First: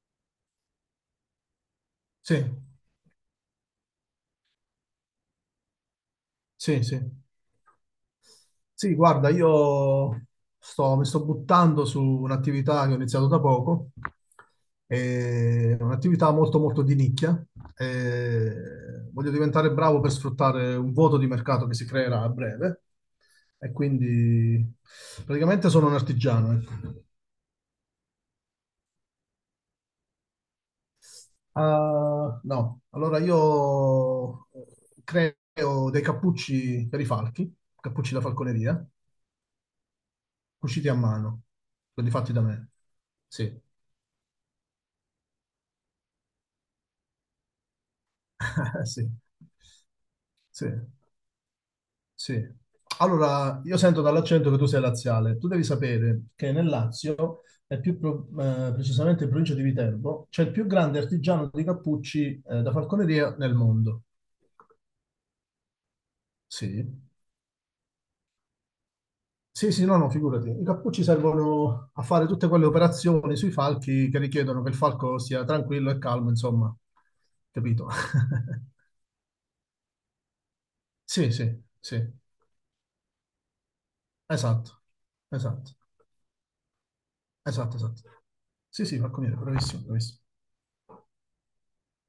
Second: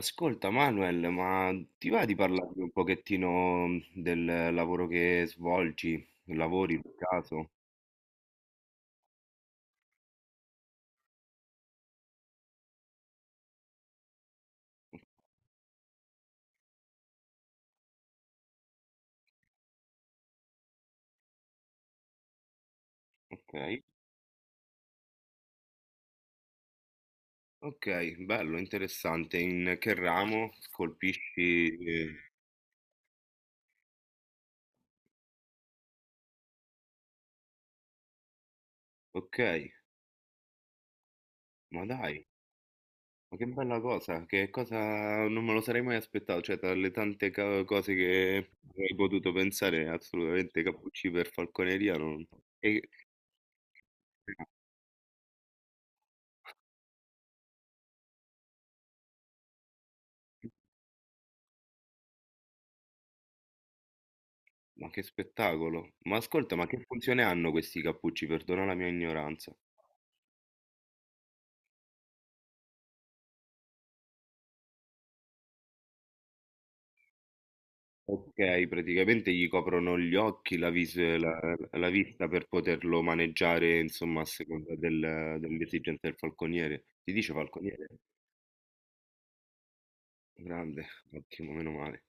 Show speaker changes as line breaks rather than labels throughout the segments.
Ascolta Manuel, ma ti va di
Sì,
parlarmi un pochettino del lavoro che svolgi? Lavori
sì,
per
sì.
caso?
Sì, guarda, io mi sto buttando su un'attività che ho iniziato da poco, è un'attività molto molto di nicchia. E voglio diventare bravo per sfruttare un vuoto di mercato che si creerà a breve,
Ok,
e quindi praticamente sono un artigiano. Ecco.
ok, bello, interessante. In che ramo colpisci?
Ah, no, allora io creo dei cappucci per i falchi, cappucci da falconeria,
Ok,
cuciti a mano,
ma
quelli
dai,
fatti da me.
ma che
Sì.
bella cosa, che cosa non me lo sarei mai aspettato, cioè tra le tante cose che avrei
Sì,
potuto pensare, assolutamente
sì,
cappucci per falconeria non...
sì.
E...
Allora, io sento dall'accento che tu sei laziale. Tu devi sapere che nel Lazio, e più precisamente in provincia di Viterbo, c'è il più grande artigiano di cappucci da falconeria nel mondo.
Ma che spettacolo! Ma ascolta, ma che
Sì,
funzione hanno questi cappucci? Perdona la mia ignoranza.
sì, sì, no, no, figurati. I cappucci servono a fare tutte quelle operazioni sui falchi che richiedono che il falco sia tranquillo e calmo, insomma, capito?
Okay, praticamente gli coprono gli occhi, la vis
Sì,
la
sì,
la
sì.
vista per poterlo maneggiare, insomma, a seconda
Esatto,
del
esatto,
dell'esigenza del falconiere. Si dice
esatto,
falconiere?
esatto. Sì, sì, falconiere, bravissimo, bravissimo.
Grande, ottimo, meno male.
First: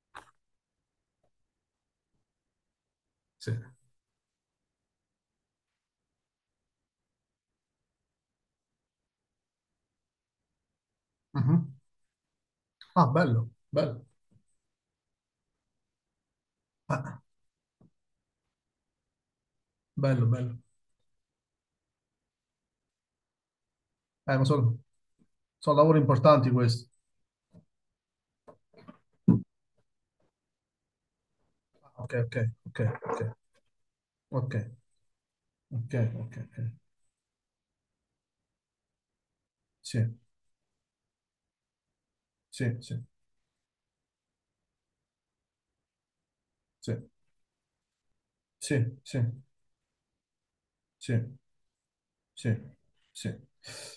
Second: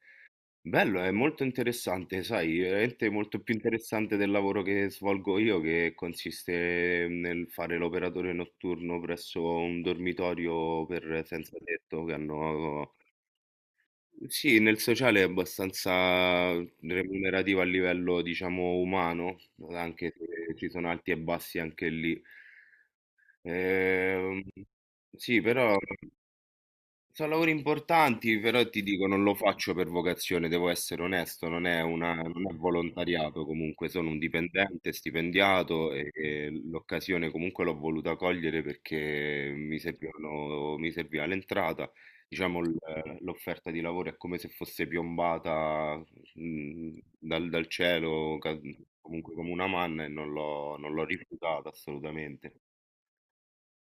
Bello, è molto interessante, sai, veramente molto
Sì.
più interessante del lavoro che svolgo io, che consiste nel fare l'operatore notturno presso un dormitorio per senza
Mhm.
tetto che hanno.
Ah, bello, bello.
Sì, nel sociale è abbastanza
Ah,
remunerativo a livello, diciamo, umano, anche
bello,
se
bello.
ci sono alti e bassi anche lì.
Eh,
Ehm,
ma sono,
sì, però
sono lavori importanti questi.
sono lavori importanti, però ti dico, non lo faccio per vocazione, devo essere onesto, non è
Ah,
una,
ok, ok,
non è
ok, ok,
volontariato comunque, sono un
ok,
dipendente, stipendiato
ok, ok, ok.
e l'occasione comunque l'ho voluta cogliere perché mi
Sì,
servivano, mi serviva l'entrata, diciamo
sì, sì,
l'offerta di lavoro è come se fosse piombata
sì,
dal cielo,
sì, sì,
comunque
sì,
come una manna e non l'ho
sì.
rifiutata
Sì,
assolutamente.
sì.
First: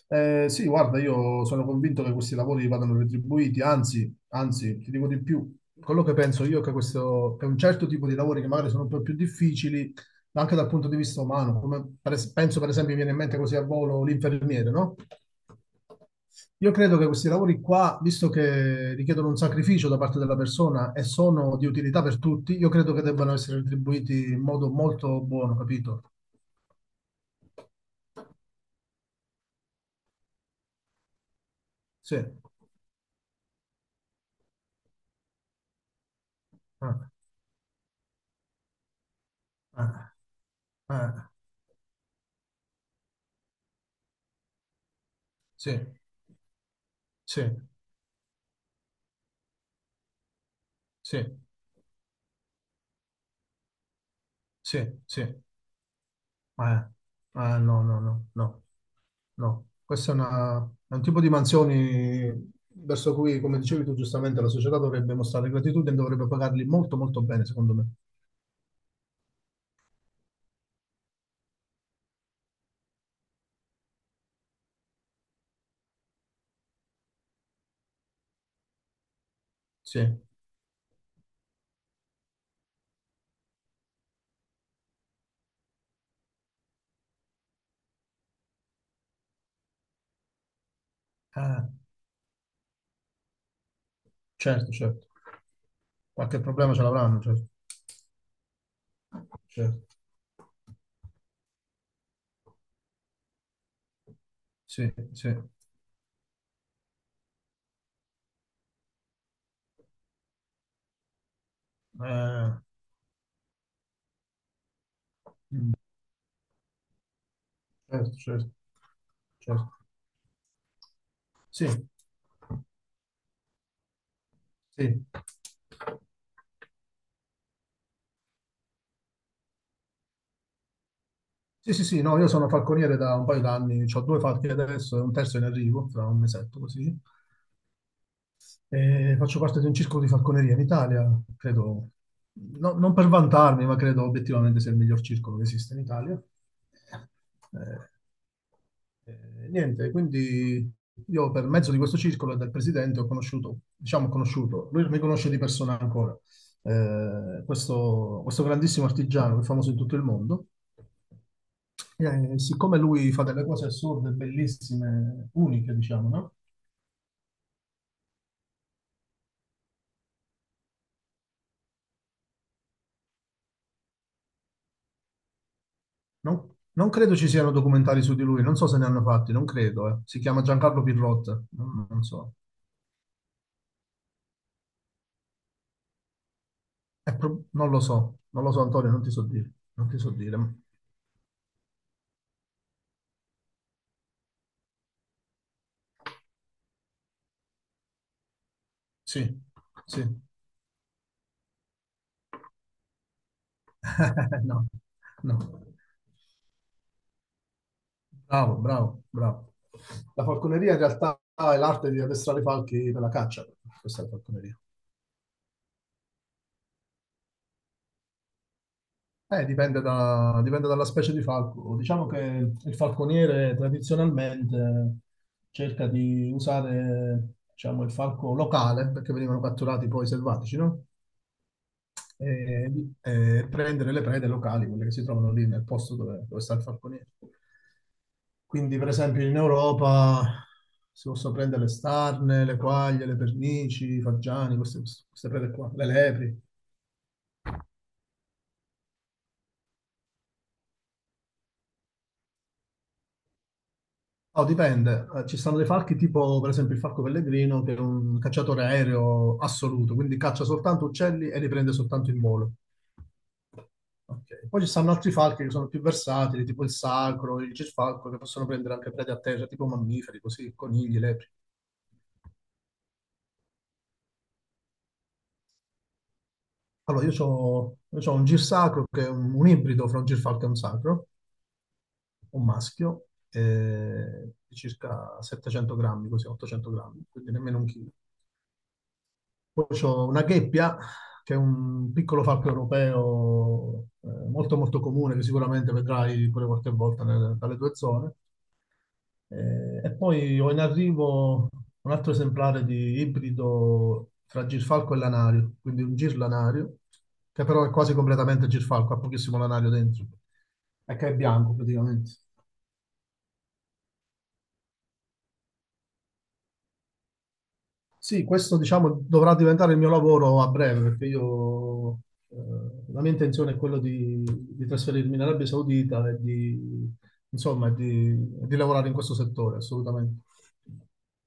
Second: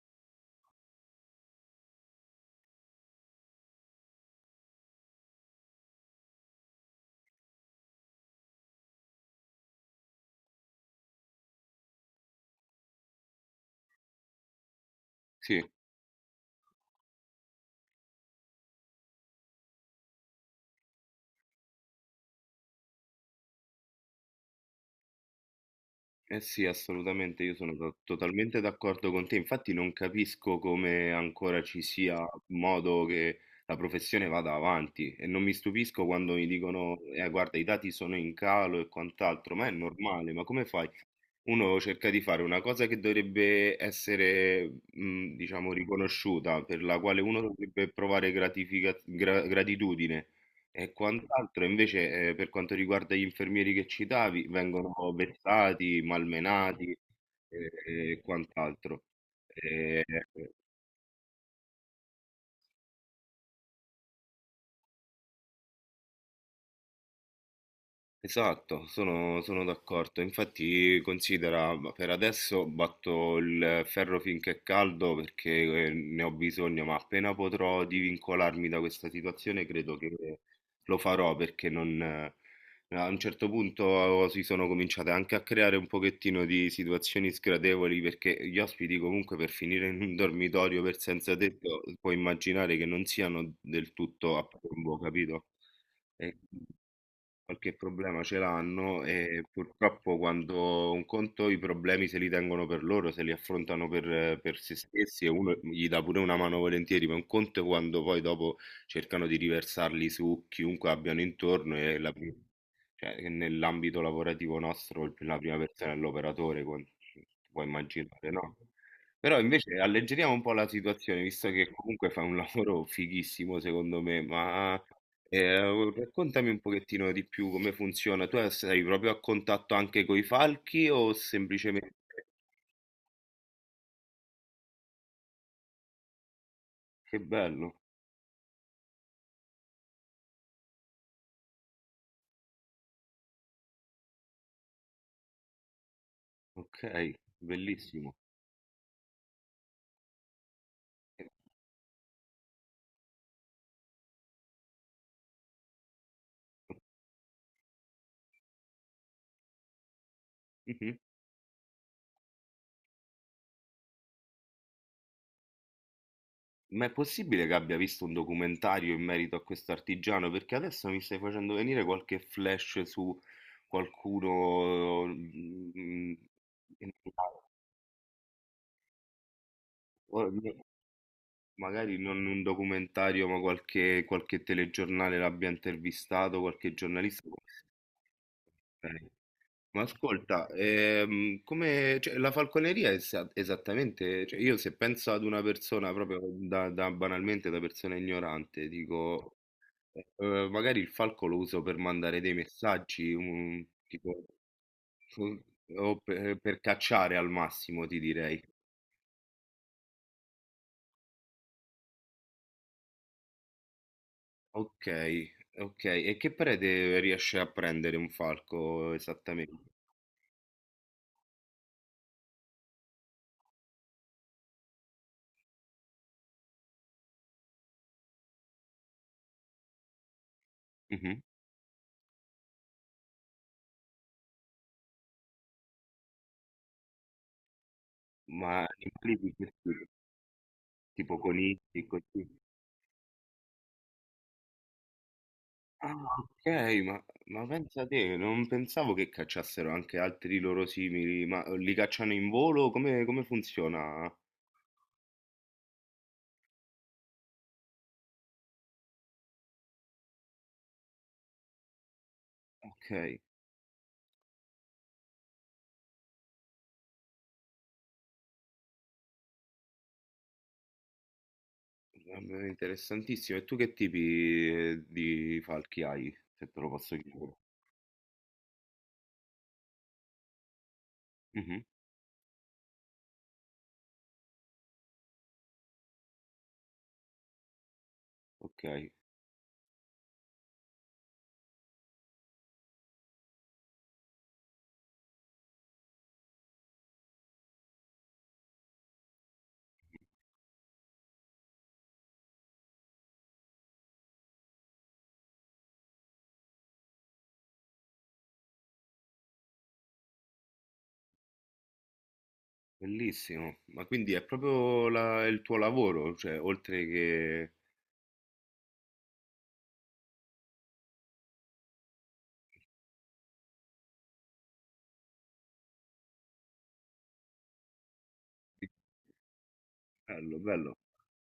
Sì, guarda, io sono convinto che questi lavori vadano retribuiti, anzi, anzi, ti dico di più, quello che penso io è che questo, che un certo tipo di lavori che magari sono un po' più difficili, ma anche dal punto di vista umano, come per penso per esempio mi viene in mente così a volo l'infermiere, no?
Sì.
Io credo che questi lavori qua, visto che richiedono un sacrificio da parte della persona e sono di utilità per tutti, io credo che debbano essere retribuiti in modo molto buono, capito?
Eh sì, assolutamente, io sono totalmente d'accordo con te. Infatti non capisco come ancora ci
Sì.
sia modo che la professione vada avanti e non mi stupisco quando mi dicono,
Ah,
guarda, i dati sono in calo e quant'altro, ma è
ah.
normale, ma come fai?
Eh,
Uno cerca di fare una cosa che dovrebbe essere, diciamo,
sì,
riconosciuta, per la quale uno
sì,
dovrebbe provare gratitudine. E
sì,
quant'altro, invece, per quanto riguarda gli infermieri che citavi, vengono
sì, sì.
vessati, malmenati e
No, no,
e
no, no,
quant'altro.
no.
Ehm
Questo è, è un tipo di mansioni verso cui, come dicevi tu giustamente, la società dovrebbe mostrare gratitudine e dovrebbe pagarli molto, molto bene, secondo me.
Esatto, sono, sono d'accordo. Infatti, considera, ma per adesso batto il ferro finché è caldo perché ne ho bisogno, ma appena potrò divincolarmi da questa situazione, credo
Sì,
che
eh,
lo farò perché non, a un certo punto oh, si sono cominciate anche a creare un pochettino di situazioni sgradevoli perché gli ospiti comunque per finire in un dormitorio per senza tetto, puoi immaginare che non siano del tutto a
certo,
piombo,
certo.
capito? E
Qualche problema ce l'avranno, certo.
qualche problema ce l'hanno e
Certo.
purtroppo quando un conto i problemi se li tengono per loro, se li affrontano per se
Sì,
stessi
sì.
e uno gli dà pure una mano volentieri, ma un conto è quando poi dopo cercano di riversarli su chiunque abbiano intorno e la pri cioè, che nell'ambito lavorativo nostro il la prima persona è l'operatore, con puoi
Certo,
immaginare,
certo,
no? Però
certo.
invece alleggeriamo un po' la situazione, visto
Sì,
che comunque fai un lavoro fighissimo secondo me, ma
sì.
eh, raccontami un pochettino di più come funziona. Tu sei proprio a contatto anche con i falchi o
Sì, sì,
semplicemente...
sì, no, io sono falconiere da un paio d'anni, ho due falchi adesso e un terzo in arrivo, tra un mesetto così.
Che bello,
E faccio parte di un circolo di falconeria in Italia, credo, non per vantarmi, ma credo obiettivamente sia il miglior circolo che esiste in Italia.
ok,
Eh,
bellissimo.
niente, quindi io per mezzo di questo circolo e del presidente ho conosciuto, diciamo conosciuto, lui mi conosce di persona ancora, questo grandissimo artigiano che è famoso in tutto il mondo.
Mhm.
Siccome lui fa delle cose assurde, bellissime, uniche, diciamo, no?
Ma è possibile che abbia visto un documentario in merito a questo artigiano? Perché adesso mi stai facendo venire qualche flash su qualcuno,
Non
in-
credo ci siano documentari su di lui, non so se ne hanno fatti, non credo. Eh. Si
o-
chiama Giancarlo Pirrotta,
magari
non
non
so.
un documentario, ma qualche telegiornale l'abbia intervistato, qualche giornalista.
Non lo so, non lo so, Antonio, non ti so dire,
Ma
non ti so dire.
ascolta, come, cioè, la falconeria è esattamente, cioè, io se penso ad una persona proprio banalmente da persona ignorante,
Sì,
dico,
sì.
magari il falco lo uso per mandare dei messaggi, tipo,
No, no.
fu- o per cacciare al massimo, ti direi.
Bravo, bravo, bravo. La falconeria in realtà è l'arte di addestrare i falchi per la caccia. Questa è la falconeria.
Ok, ok, e che prede riesce a prendere un falco esattamente?
Dipende dalla specie di falco. Diciamo che il falconiere tradizionalmente cerca di usare, diciamo, il falco locale, perché venivano catturati poi selvatici, no?
Mhm.
e, e prendere le prede locali, quelle che si trovano lì nel posto dove, dove sta il falconiere.
Ma
Quindi, per
animali
esempio,
di
in
che tipo,
Europa si
tipo
possono prendere le
conigli, così.
starne, le quaglie, le pernici, i fagiani, queste, queste prede qua, le
Ah,
lepri.
okay, ma pensa te, non pensavo che cacciassero anche altri loro simili, ma li cacciano in volo? Come funziona?
Oh, dipende. Ci stanno dei falchi tipo, per esempio, il falco pellegrino, che è un cacciatore aereo assoluto, quindi caccia soltanto uccelli e li prende soltanto in volo.
Okay,
Ok. Poi ci stanno altri falchi che sono più versatili, tipo il sacro, il gisfalco, che possono prendere anche prede a terra, tipo mammiferi, così, conigli, lepri.
vabbè, interessantissimo. E tu che tipi, di falchi hai, se te lo posso
Allora, io
chiedere?
ho un girsacro che è un ibrido fra un girfalco e un sacro,
Mh-mh,
un maschio, di circa 700 grammi, così, 800 grammi, quindi nemmeno un chilo.
okay,
Poi c'ho una gheppia, che è un piccolo falco europeo, molto molto comune, che sicuramente vedrai pure qualche volta dalle tue zone. E poi ho in arrivo un altro esemplare di ibrido fra girfalco e lanario, quindi un girlanario, che però è quasi completamente girfalco, ha pochissimo lanario dentro, e che è bianco praticamente.
bellissimo. Ma quindi è proprio la il tuo lavoro, cioè oltre che
Sì, questo diciamo dovrà diventare il mio lavoro a breve perché io eh, la mia intenzione è quella di trasferirmi in Arabia Saudita e di, insomma, di lavorare in questo settore, assolutamente.
bello, bello.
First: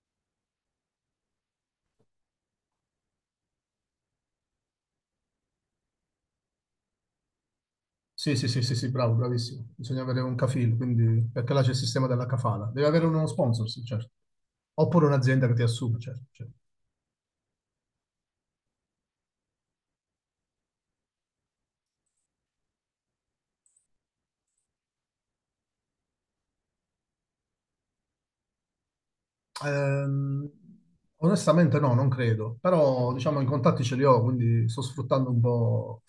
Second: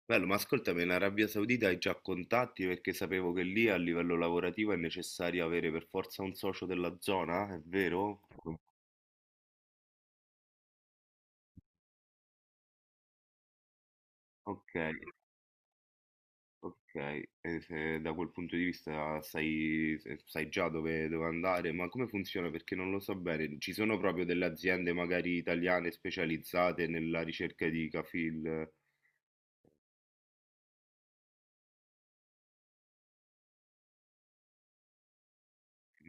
Bello, ma ascoltami, in Arabia Saudita hai già contatti perché sapevo che lì a livello lavorativo è necessario avere per forza un socio della zona, è vero?
Sì, sì, sì, sì, sì, bravo, bravissimo. Bisogna avere un kafil, quindi, perché là c'è il sistema della kafala. Devi avere uno sponsor, sì, certo.
Ok,
Oppure un'azienda che ti assume, certo. Certo.
ok, e se da quel punto di vista sai, sai già dove andare, ma come funziona? Perché non lo so bene. Ci sono proprio delle aziende magari italiane specializzate nella ricerca di kafil?
Ehm, onestamente no, non credo, però diciamo i contatti ce li ho, quindi sto sfruttando un po'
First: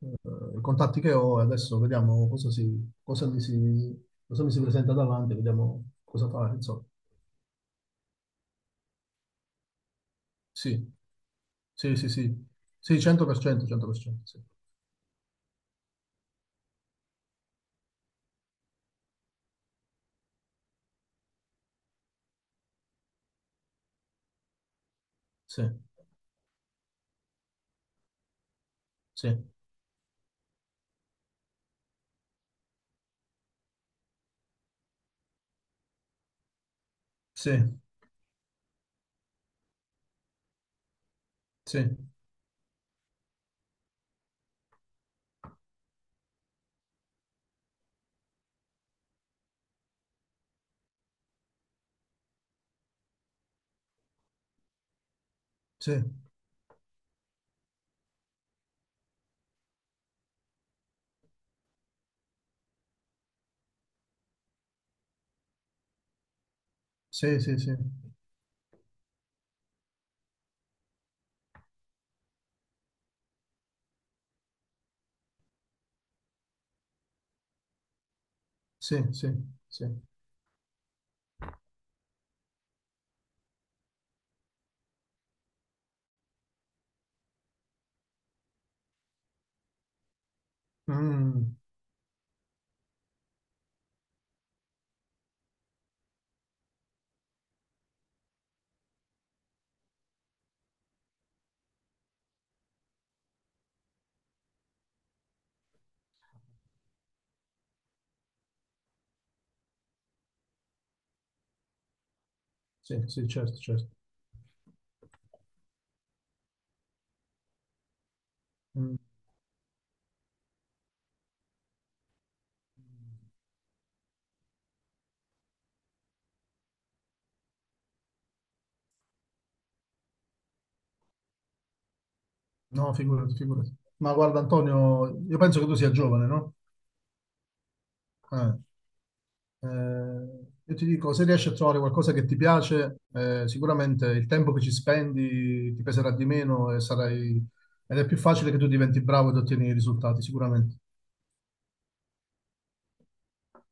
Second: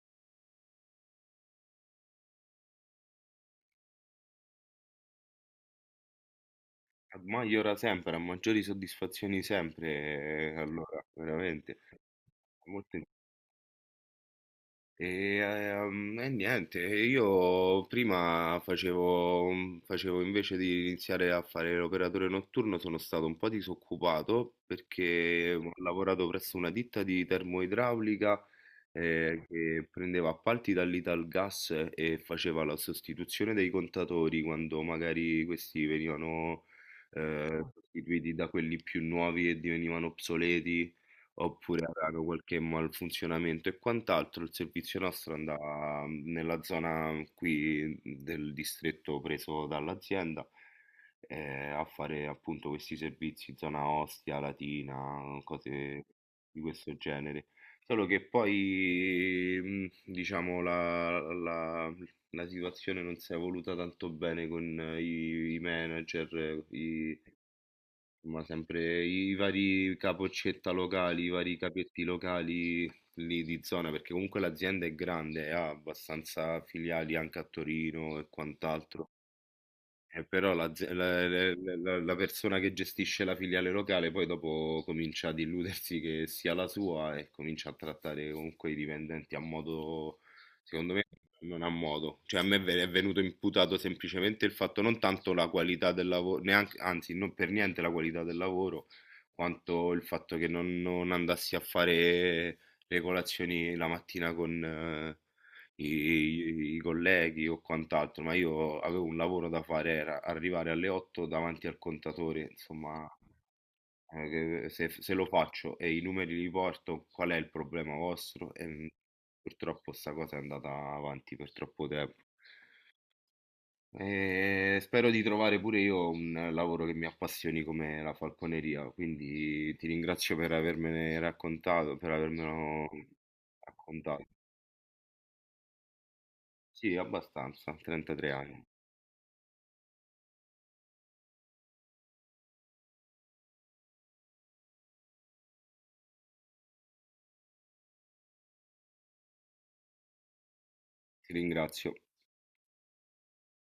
i contatti che ho e adesso vediamo cosa, si, cosa, mi si, cosa mi si presenta davanti, vediamo cosa fare, insomma.
A Maggiora sempre, a maggiori soddisfazioni sempre,
Sì,
allora, veramente.
sì, sì, sì,
Molto
sì, 100%, 100%, sì,
e, e niente, io prima facevo, facevo invece di iniziare a fare l'operatore notturno, sono stato un po' disoccupato perché
sì,
ho lavorato presso una ditta di termoidraulica
sì,
che prendeva appalti dall'Italgas e faceva la sostituzione dei contatori quando magari questi venivano
sì,
sostituiti da quelli più nuovi e divenivano obsoleti oppure avevano qualche malfunzionamento e quant'altro, il servizio nostro andava nella zona qui del distretto preso dall'azienda, a fare appunto questi servizi, zona Ostia, Latina,
sì,
cose di questo genere. Solo che poi, diciamo, la situazione non si è evoluta tanto bene con i manager,
sì, sì, sì,
ma sempre i vari capoccetta locali, i vari capetti locali lì di zona, perché comunque l'azienda è grande, ha abbastanza filiali anche a Torino e
sì,
quant'altro.
sì, sì, sì.
Però la, ze- la- la- la- la persona che gestisce la filiale locale poi dopo comincia ad illudersi che sia la sua e comincia a trattare comunque i dipendenti a modo, secondo me,
Mm,
non a modo. Cioè a me è venuto imputato semplicemente il fatto non tanto la qualità del lavoro, neanche, anzi non per niente la qualità del lavoro, quanto il fatto che non andassi a fare le colazioni la mattina con, i colleghi o quant'altro, ma io avevo un lavoro da fare, era arrivare alle 8 davanti al contatore,
sì,
insomma,
sì, certo, certo.
eh, che se lo faccio e i numeri li porto, qual è il problema vostro? E
Mm.
purtroppo sta cosa è andata avanti per troppo tempo. E spero di trovare pure io un lavoro che mi appassioni come la falconeria, quindi ti ringrazio per avermene raccontato, per avermelo
No, figurati, figurati. Ma
raccontato.
guarda, Antonio, io penso che tu sia giovane, no?
Sì, abbastanza, 33
Eh,
anni.
eh, io ti dico, se riesci a trovare qualcosa che ti piace, sicuramente il tempo che ci spendi ti peserà di meno e sarai... ed è più facile che tu diventi bravo ed ottieni i risultati, sicuramente.
Ti ringrazio.